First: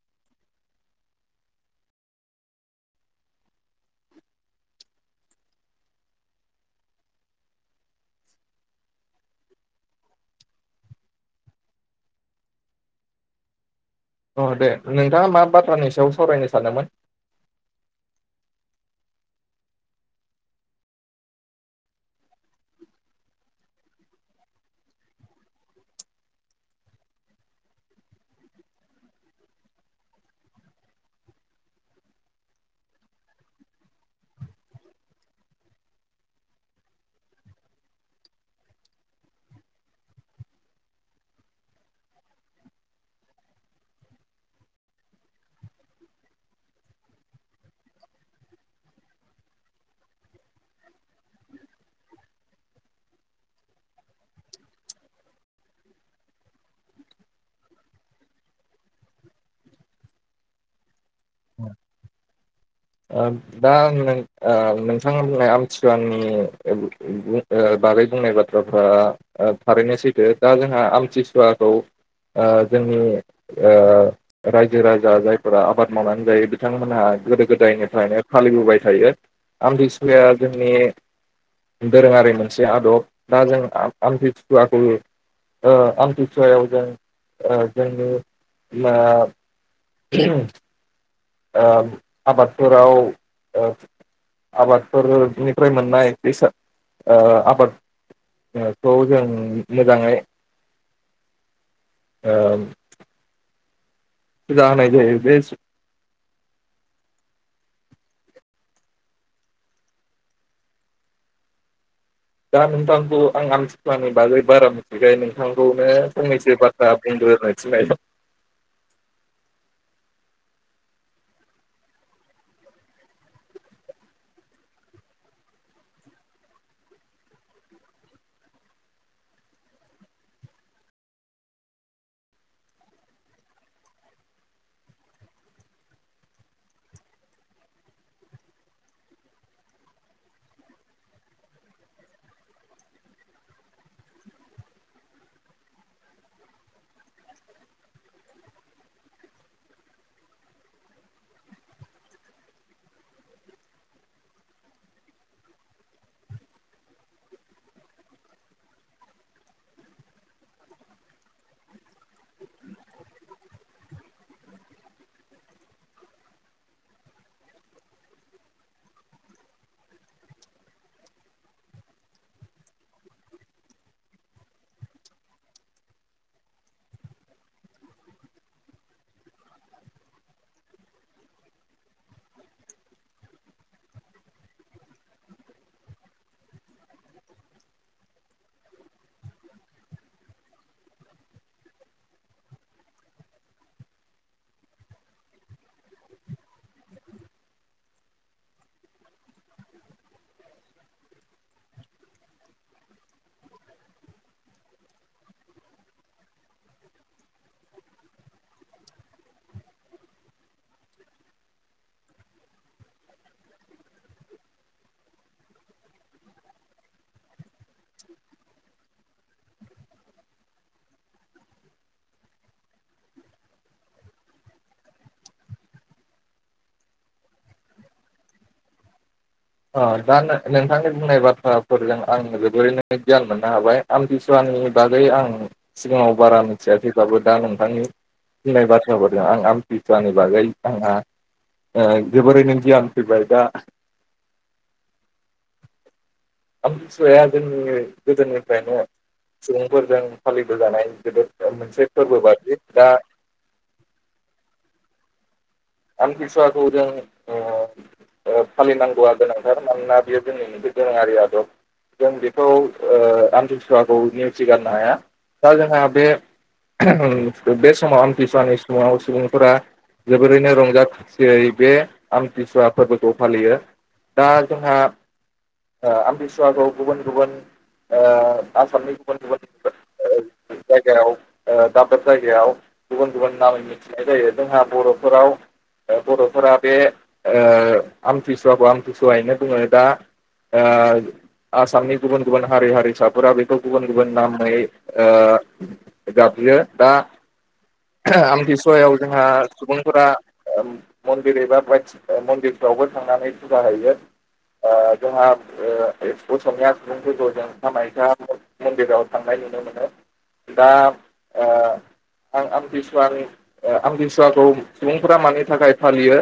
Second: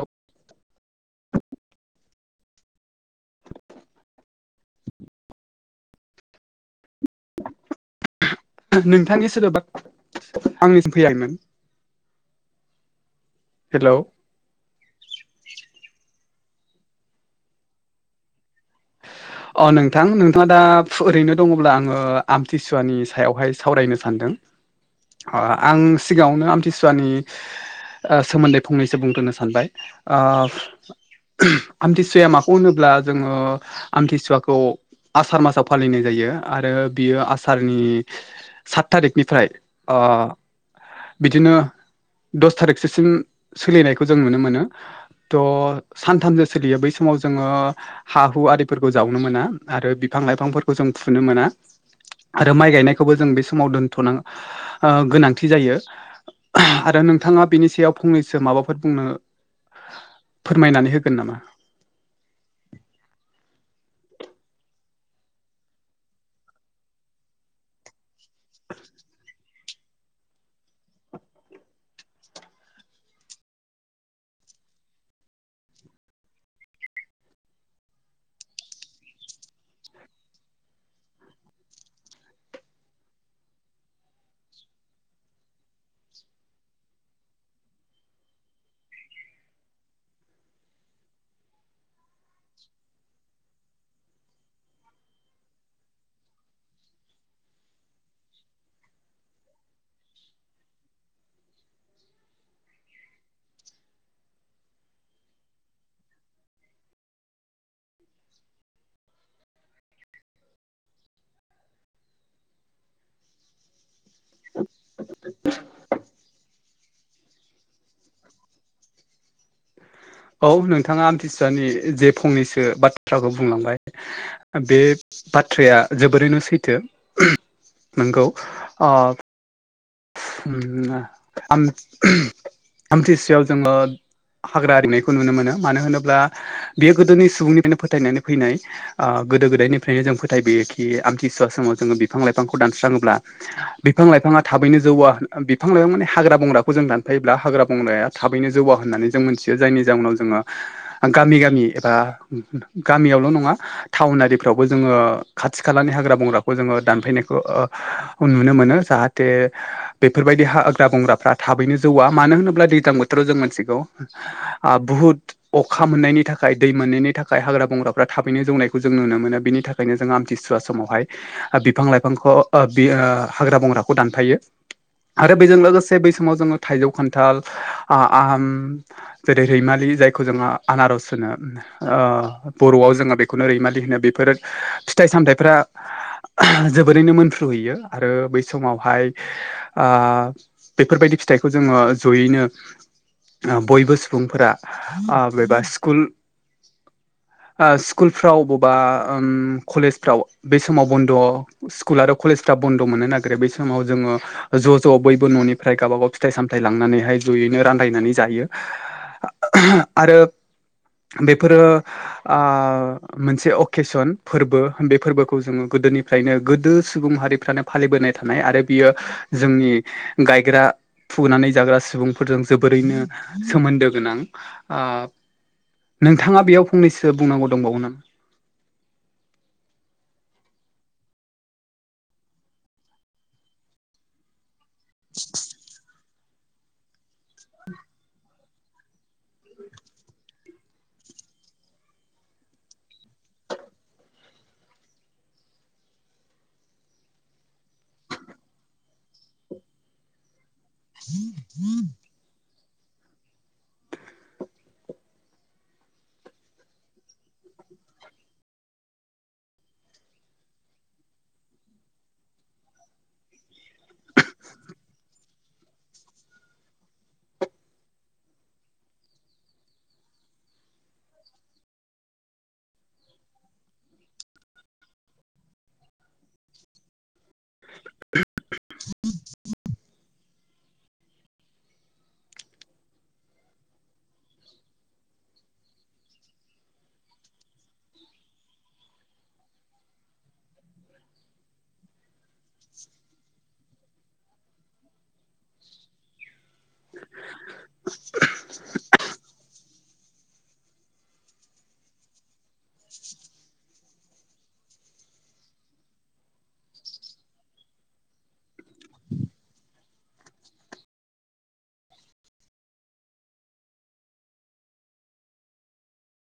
औे। [inaudible] नोंथांनि सोदोबा आंनिसिम फैयाखैमोन। हेलौ अ दे नोंथाङा मा बाथ्रानि सायाव सावरायनो सानमोन। [inaudible] अ नोंथां नोंथाङा दा ओरैनो दङब्ला आङो आमथिसुवानि सायावहाय सावरायनो सानदों। आं सिगाङावनो आमथिसुवानि सोमोन्दै फंनैसो बुंथ'नो सानबाय ओ आमथिसुवाया माखौ होनोब्ला जोङो आमथिसुवाखौ आसार मासाव फालिनाय जायो आरो बियो आसारनि सात थारिखनिफ्राय बा बिदिनो दस थारिखसोसिम सोलिनायखौ जों नुनो मोनो। थह सानथामजों सोलियो बै समाव जोङो हा एम्फौ आरिफोरखौ जावनो मोना आरो बिफां लाइफांफोरखौ जों फुनो मोना। आरो माइ गायनायखौबो जों बे समाव दोनथ'ना गोनांथि जायो। आरो नोंथाङा बेनि सायाव फंनैसो माबाफोर बुंनो फोरमायनानै होगोन नामा? [inaudible] दा नोंथाङा बुंनाय आमथिवाननि बागै बुंनाय बाथ्राफ्रा थारैनो सैथो दा जोंहा आमथिसुवाखौ जोंनि रायजो राजा जायफोरा आबाद मावनानै जायो बिथांमोनहा गोदो गोदायनिफ्रायनो फालिबोबाय थायो आमथिसुवाया जोंनि दोरोङारि मोनसे आदब दा जों आमथि सुवाखौ आमथिसुवायाव जों जोंनि आबादफोराव ओ आबादफोरनिफ्राय मोननाय फैसा आबाद खौ जों मोजाङै ओं फोजा होनाय जायो बे दा नोंथांखौ आं आमथिसुवानि बागै बारा मिथिखाय नोंथांखौनो फंनैसो बाथ्रा बुं बे [unintelligible] औ नोंथाङा आमथिसुवानि जे फंनैसो बाथ्राखौ बुंलांबाय बे बाथ्राया जोबोरैनो सैथो नंगौ ओ आमथिसुवियाव जोङो हाग्रा आरिनायखौ नुनो मोनो मानो होनोब्ला बेयो गोदोनि सुबुंनिफ्रायनो फोथायनानै फैनाय ओ गोदो गोदायनिफ्रायनो जों फोथायबोयोखि आमथिसुवा समाव जोङो बिफां लाइफांखौ दानस्राङोब्ला बिफां लाइफाङा थाबैनो जौवा होन बिफां लाइफां माने हाग्रा बंग्राखौ जों दानफायोब्ला हाग्रा बंग्राया थाबैनो जौवा होननानै जों मिथि जायनि जउनाव जोङो गामि गामि एबा गामियावल' नङा टाउनारि फोरावबो जोङो खाथि खालानि हाग्रा बंग्राखौ जोङो दानफैनायखौ नुनो मोनो। जाहा थे बेफोरबायदि हा हाग्रा बंग्राफ्रा थाबैनो जौआ मानो होनोब्ला दैजां बोथोराव जों मोनथिगौ बुहुत अखा मोननायनि थाखाय दै मोननायनि थाखाय हाग्रा बंग्राफ्रा थाबैनो जौनायखौ जों नुनो बिनि थाखायनो ज आमथिसुवा समावहाय बिफां लाइफां हाग्रा बंग्रा खौ दानफायो। आरो बेजों लोगोसे बै समाव जोङो थाइजौ खान्थाल आम जेरै रैमालि जायखौ जोङो आनारज होनो बर'आव जोङो बेखौनो रैमालि होनो बेफोरो फिथाइ सामथाइफ्रा जोबोरैनो मोनफ्रुहैयो आरो बै समावहाय बेफोरबायदि फिथाइखौ जोङो जयैनो बयबो सुबुंफोरा बबेबा स्कुल [inaudible] स्कुलफ्राव बबेबा कलेजफ्राव बे समाव बन्द' स्कुल आरो कलेज सा बन्द' मोननो ना बै समाव जोङो ज' ज' बयबो न'निफ्राय गावबा गाव फिथाइ सामथाय लांनानैहाय जयैनो रानलायनानै जा यो आरो बेफोरो मोनसे अकेसन फोरबो बे फोरबोखौ जोङो गोदोनिफ्रायनो गोदो सुबुं हारिफ्रानो फालिबोनाय थानाय आरो बियो जोंनि गायग्रा फुनानै जाग्रा सुबुंफोरजों जोबोरैनो सोमोन्दो गोनां। ओ नोंथाङा बेयाव फंनैसो बुंनांगौ दंबावो नामा? [inaudible] दा नोंथांनि बुंनाय बाथ्राफोरजों आं जोबोरैनो गियान मोननो हाबाय आमथिसुवानि बागै आं सिगाङाव बारा मिथिया थैब्लाबो दा नोंथांनि होननाय बाथ्राफोरदों आं आमथिसुवानि बागै आंहा आ जोबोरैनो गियान फैबाय दा आमथिसुवाया जोंनि गोदोनिफ्रायनो सुबुंफोरजों फालि बोजानाय जोबोद मोनसे फोरबो बादि दा आमथिसुवायाखौ जों फालिनांगौआ गोनांथार मानोना बेयो जोंनि मोनसे दोरोङारि आदब। जों बेखौ आमथिसुवाखौ नेवथि गारनो हाया। दा जोंहा बे बे समाव आमथिसुवानि समाव सुबुंफोरा जोबोरैनो रंजा खुसियै बे आमथिसुवा फोरबोखौ फालियो दा जोंहा ओ आमथिसुवाखौ गुबुन गुबुन ओ आसामनि गुबुन गुबुन [unintelligible] जायगायाव ओ दाब दाब जायगायाव गुबुन गुबुन नामै मिथिनाय जायो जोंहा बर'फोराव बर'फोरा बे ओ आमथिसुवाखौ आमथिसुवायैनो बुङो दा ओ आसामनि गुबुन गुबुन हारि हारिसाफोरा बेखौ गुबुन गुबुन नामै ओ गाब ज्रियो दा आमथिसुवायाव जोंहा सुबुंफोरा मन्दिर एबा बाय मन्दिरफ्रावबो थांनानै फुजा हैैयो। ओ जोंहा असमिया सुबुंफोरखौ जों कामाख्या मन्दिराव थांनायनि नुनो मोनो दा ओ आं आमथिसुवानि आमथिसुवाखौ सुबुं फोर मानि थाखाय फालियो?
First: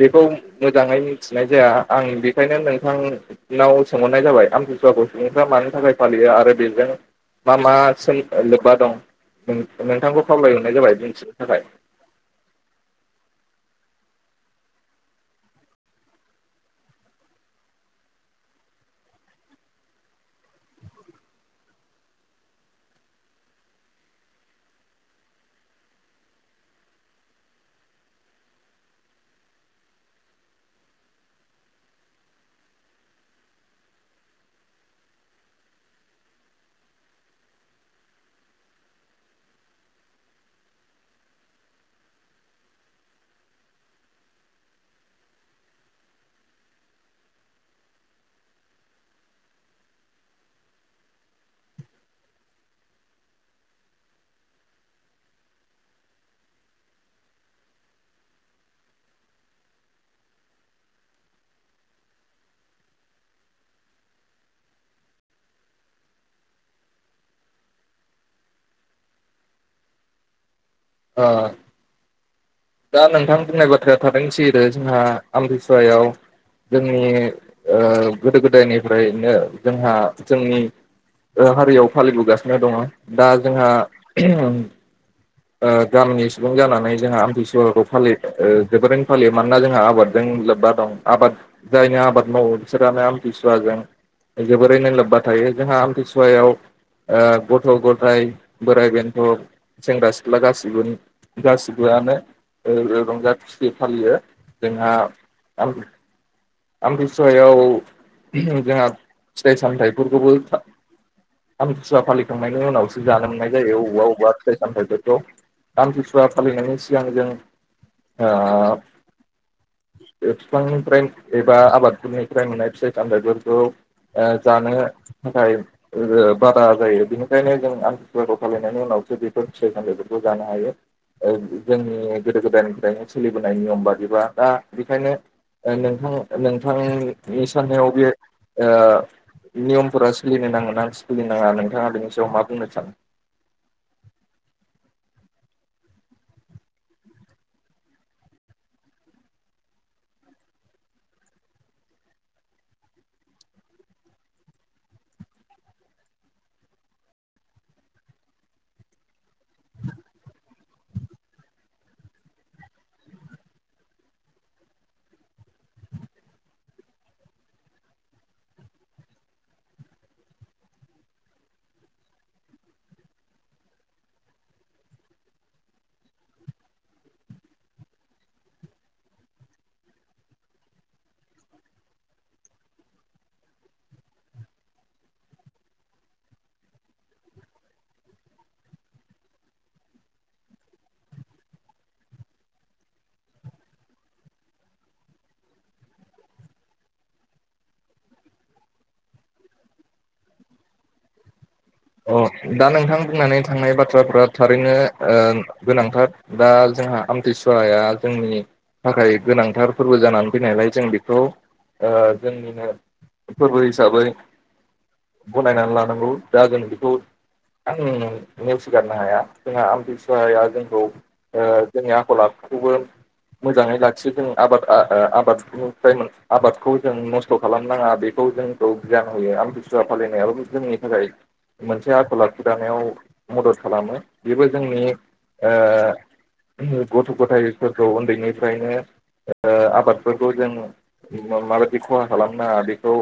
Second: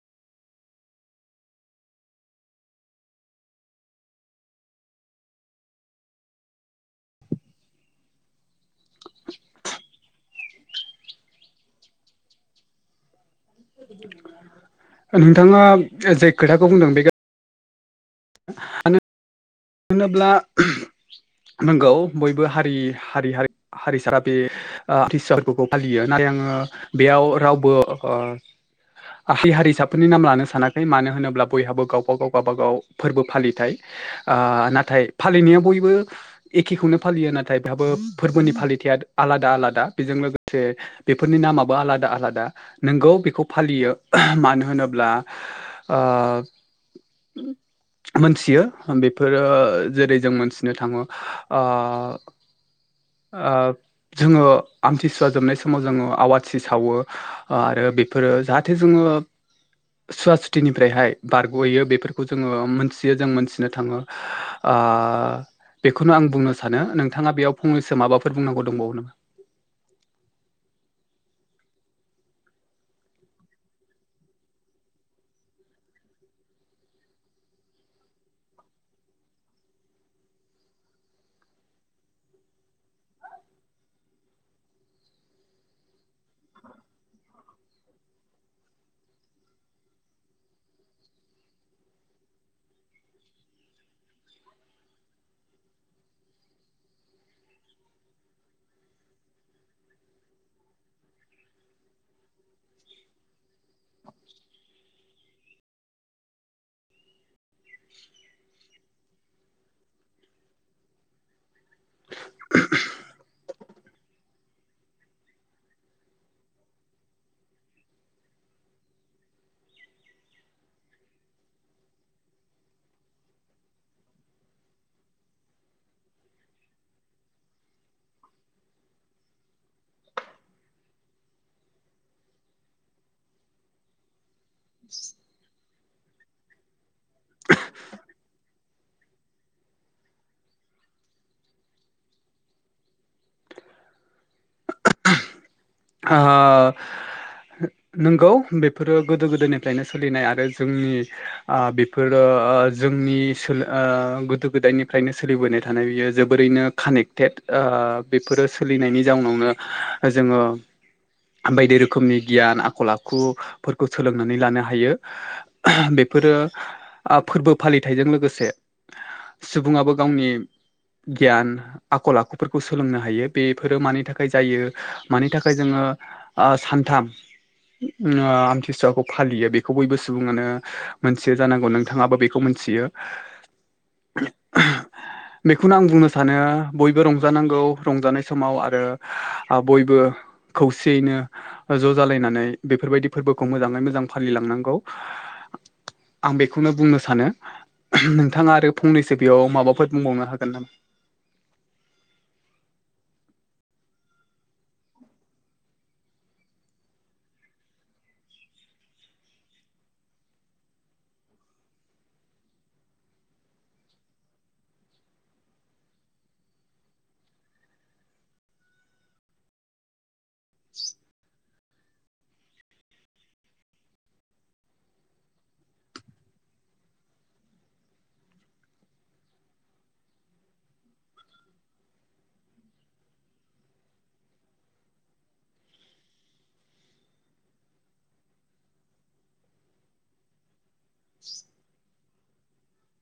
बेखौ मोजाङै मिथिनाय जाया आं बेखायनो नोंथांनाव सोंहरनाय जाबाय आम थिसुवाखौ सुबुंफ्रा मानि थाखाय फालियो आरो बेजों मा मा सो लोब्बा दं नोंथांखौ खावलायहरनाय जाबाय दिन्थिनो थाखाय। [inaudible] नोंथाङा जाय खोथाखौ बुंदों बे मानो होनोब्ला नंगौ बयबो हारि हारिसा बे आमथिसुवाखौ फालियो [unintelligible] आङो बेयाव रावबो ओ आहाय [unintelligible] हारिसाफोरनि नाम लानो सानाखै मानो होनोब्ला बयहाबो गावबा गाव गावबागाव फोरबो फालिथाय ओ नाथाय फालिनाया बयबो एखेखौनो फालियो नाथाय बेहाबो फोरबोनि फालिथाया आलादा आलादा बेजों लोगोसे बेफोरनि नामाबो आलादा आलादा नों नंगौ बेखौ फालियो मानो होनोब्ला ओ मोनथियो बेफोरो जेरै जों मोनथिनो थाङो ओ आ जोङो आमथिसुवा जोबनाय समाव जोङो आवाथि सावो ओ आरो बेफोरो जाहाथे जोङो सुवा सुथिनिफ्रायहाय बारग'यो बेफोरखौ जोङो मोनथियो जों मोनथिनो थाङो ओ बेखौनो आं बुंनो सानो नोंथाङा बेयाव फंनैसो माबाफोर बुंनांगौ दंबावो नामा? [inaudible] ओ दा नोंथां बुंनाय बाथ्राया थारैनो सैथो जोंहा ओ आमतिसुवायाव जोंनि ओ गोदो गोदायनिफ्रायनो जोंहा आ जोंनि हारियाव फालिबोगासिनो दङ दा जोंहा गामिनि सुबुं जानानै जोंहा आमथिसुवा खौ फालियो जोबोरैनो फालियो मानोना जोंहा आबादजों लोब्बा दं आबाद जायनो आबाद मावो बिसोरानो आमथिसुवाजों जोबोरैनो लोब्बा थायो जोंहा आमतसुवायाव ओ गथ' गथाय बोराइ बेन्थ' सेंग्रा सिख्ला गासिबो गासिबो रंजा खुस्थि फालियो जोंहा आमतिसुवायाव जोंहा फिथाइ सामथाइफोरखौबो आमथिुसुवा फालिखांनायनि उनावसो जानो मोननाय जायो बबेबा बबेबा फिथाइ सामथाइखौ। आमथिसुवा फालिनायनि सिगां जों ओ फीफांनिफ्राय एबा आबादफोरनिफ्राय मोननाय फिथाइ सामथथायफोरखौ जानो थाखाय बादा जायो बेनिखायनो जों आमतिसुवाखौ फालिनायनि उनाव फिथाइ साम थांखिफोरखौ जों जानोहायो जोंनि गोदो गोदायनिफ्रायनो सोलिबोनाय नियम बादिबा दा बेखायनो नोंथां नोंथांनि साननायाव बे ओ नियमफोरा सोलिनो नाङोनि सोलि नाङा नोंथाङा बेनि सायाव मा बुंनो सानो? [inaudible] आ नोंगौ बेफोरो गोदो गोदायनिफ्रायनो सोलिनाय आरो जोंनि आ बेफोरो ओ जोंनि सो गोदो गोदायनिफ्रायनो सोलिबोनाय थानाय बियो जोबोरैनो कानेक्टेड। ओ बेफोरो सोलिनायनि जाउनावनो जोङो बायदि रोखोमनि गियान आखल आखुफोरखौ सोलोंनानै लानो हायो बेफोरो फोरबो फालिथाइजों लोगोसे सुबुङाबो गावनि गियान आखल आखुफोरखौ सोलोंनो हायो बेफोरो मानि थाखाय जायो मानि थाख थाखाय जोङो आ सानथाम आ आमथिसुवाखौ फालियो बेखौ बयबो सुबुङानो मोनथियो जानांगौ नोंथाङाबो बेखौ मोन थियो। [inaudible] बेखौनो आं बुंनो सानो बयबो रंजानांगौ रंजानाय समाव आरो बयबो खौसेयैनो ज' जालायनानै बेफोरबायदि फोरबोखौ मोजाङै मोजां फालिलांनांगौ। आं बेखौनो बुंनो सानो नोंथाङा आरो फंनैसो बेयाव माबाफोर बुंबावनो हागोन नामा? [inaudible] अ दा नोंथां बुंनानै थांनाय बाथ्राफ्रा थारैनो ओ गोनांथार दा जों जोंहा आमथिसुवाया जोंनि थाखाय गोनांथार फोरबो जानानै फैनायलाय जों बेखौ ओ जोंनिनो फोरबो हिसाबै गनायनानै लानांगौ दा जों बेखौ आं नेवसिगारनो हाया जोंहा आमतिसुवाया जोंखौ ओ जोंनि आखल आखु खौबो मोजाङै लाखियो जों आबाद आबादनिफ्राय आबादखौ जों नस्थ' खालामनाङा बेखौ जोंखौ गियान होयो आमतिसुवा फालिनायाबो जोंनि थाखाय मोनसे आखल आखु दानायाव मदद खालामो बेबो जोंनि ओ गथ' गथायफोरखौ उन्दैनिफ्रायनो ओ आबादफोरखौ जों माबायदि खहा खालामनाङा बेखौ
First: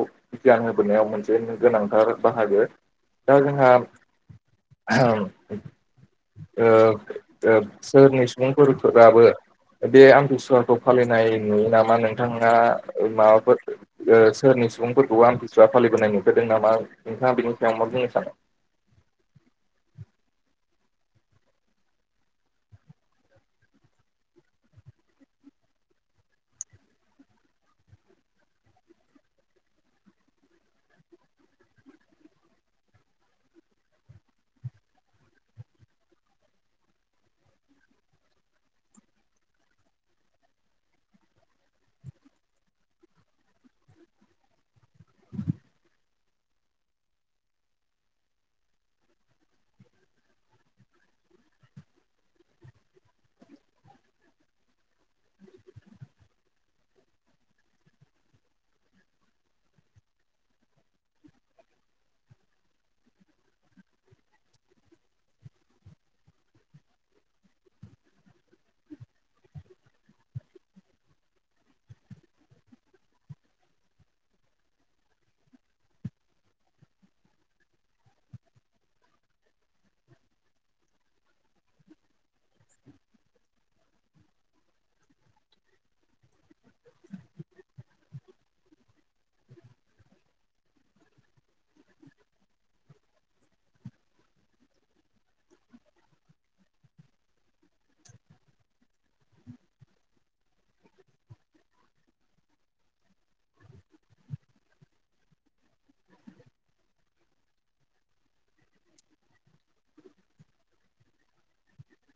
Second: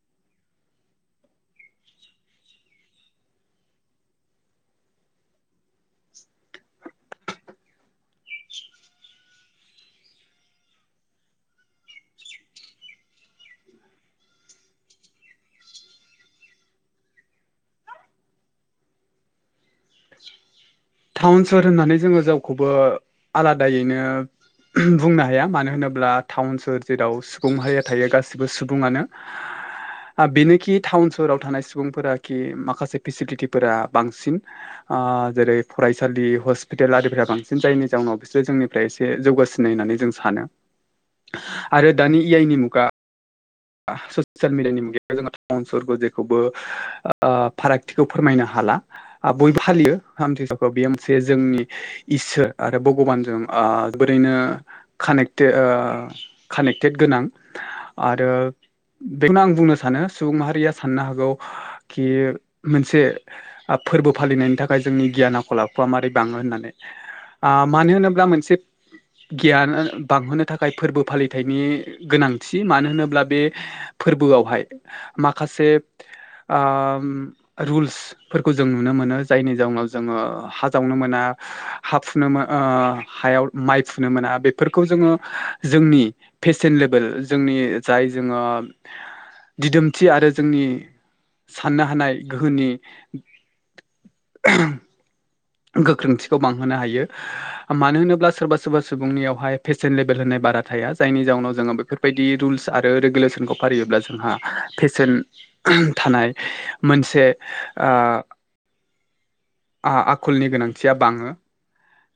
गियान होबोनायाव मोनसे गोनांथार बाहागो। दा जोंहा ओ ओ सोरनि सुबुंफोरफोराबो बे आमथिसुवाखौ फालिनाय नुयो नामा नोंथाङा माबाफोर ओ सोर सुबुंफोरखौबो आमथिसुआ फालिबोनाय नुफेरदों नामा नोंथाङा बिनि सायाव मा बुं औ टाउन सोहोर होननानै जोङो जावखौबो आलादायैनो बुंनो हाया मानो होनोब्ला टाउन सोहोर जेराव सुबुं हारिया थायो गासिबो सुबुङानो। बेनोखि टाउन सोहोराव थानाय सुबुंफोराकि माखासे फेसिलिटिफोरा बांसिन आ जेरै फरायसालि हस्पिटेल आरिफोरा बांसिन जायनि जाउनाव बिसोरो जोंनिफ्राय एसे जौगासिनाय होननानै जों सानो। आरो दानि इयाइनि मुगा। ससियेल मिडियानि मुगायाव जोङो टाउन सहरखौ जेखौबो आ फारागथिखौ फोरमायनो हायो। हाला बयबो फालियो [unintelligible] बे मोनसे जोंनि इसोर आरो भगबानजों ओ ओरैनो कानेक्टे ओ कानेक्टेड गोनां आरो [inaudible] बेखौनो आं बुंनो सानो सुबुं माहारिया साननो हागौ कि मोनसे फोरबो खौ फालिनायनि थाखाय जोंनि गियान आखला आखुआ माबोरै बाङो होननानै आ मानो होनोब्ला मोनसे गियान बांहोनो थाखाय फोरबो फालिथायनि गोनांथि मानो होनोब्ला बे फोरबोआवहाय माखासे आम रुल्सफोरखौ जों नुनो मोनो जायनि जाउनाव जोङो हा जावनो मोना। हा फुनो ओ हायाव माइ फुनो मोना बेफोरखौ जोङो जोंनि फेशन लेभेल जोंनि जाय जोङो दिदोमथि आरो जोंनि साननो हानाय गोहोनि गोख्रोंथिखौ बांहोनो हायो मानो होनोब्ला सोरबा सोरबा सुबुंनियावहाय फेसन लेबेल होननाय बारा थाया जायनि जाउनाव जोङो बेफोरबायदि रुल्स आरो रेगुलेसनखौ फारियोब्ला जोंहा पेसेन्ट थानाय मोनसे आ आखलनि गोनांथिया बाङो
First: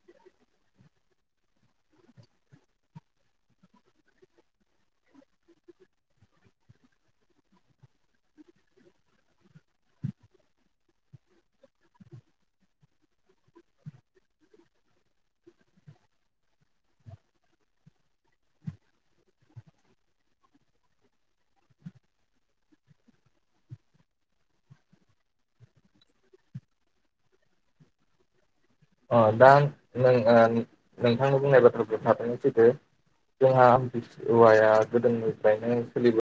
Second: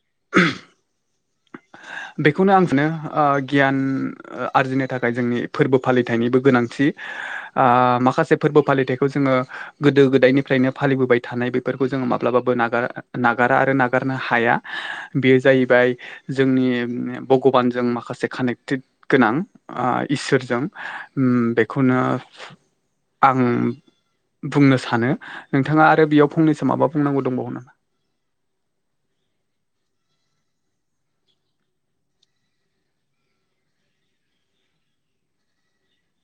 [inaudible] [inaudible] बेखौनो आं सानो गियान आरजिनो थाखाय जोंनि फोरबो फालिथायनिबो गोनांथि। माखासे फोरबो फालिथायखौ जोङो गोदो गोदायनिफ्रायनो फालिबोबाय थानाय बेफोरखौ जों माब्लाबाबो नागारा नागारा आरो नागारनो हाया बेयो जाहैबाय जोंनि भगबानजों माखासे कानेक्टेट गोनां इसोरजों बेखौनो आं बुंनो सानो नोंथाङा आरो बेयाव फंनैसो माबा बुंनांगौ दंबावो नामा? अ दा नों नोंथांनि बुंनाय बाथ्राखौ थाबैनोसैदो जोंहास औवाया गोदोनिफ्रायनो सोलिबो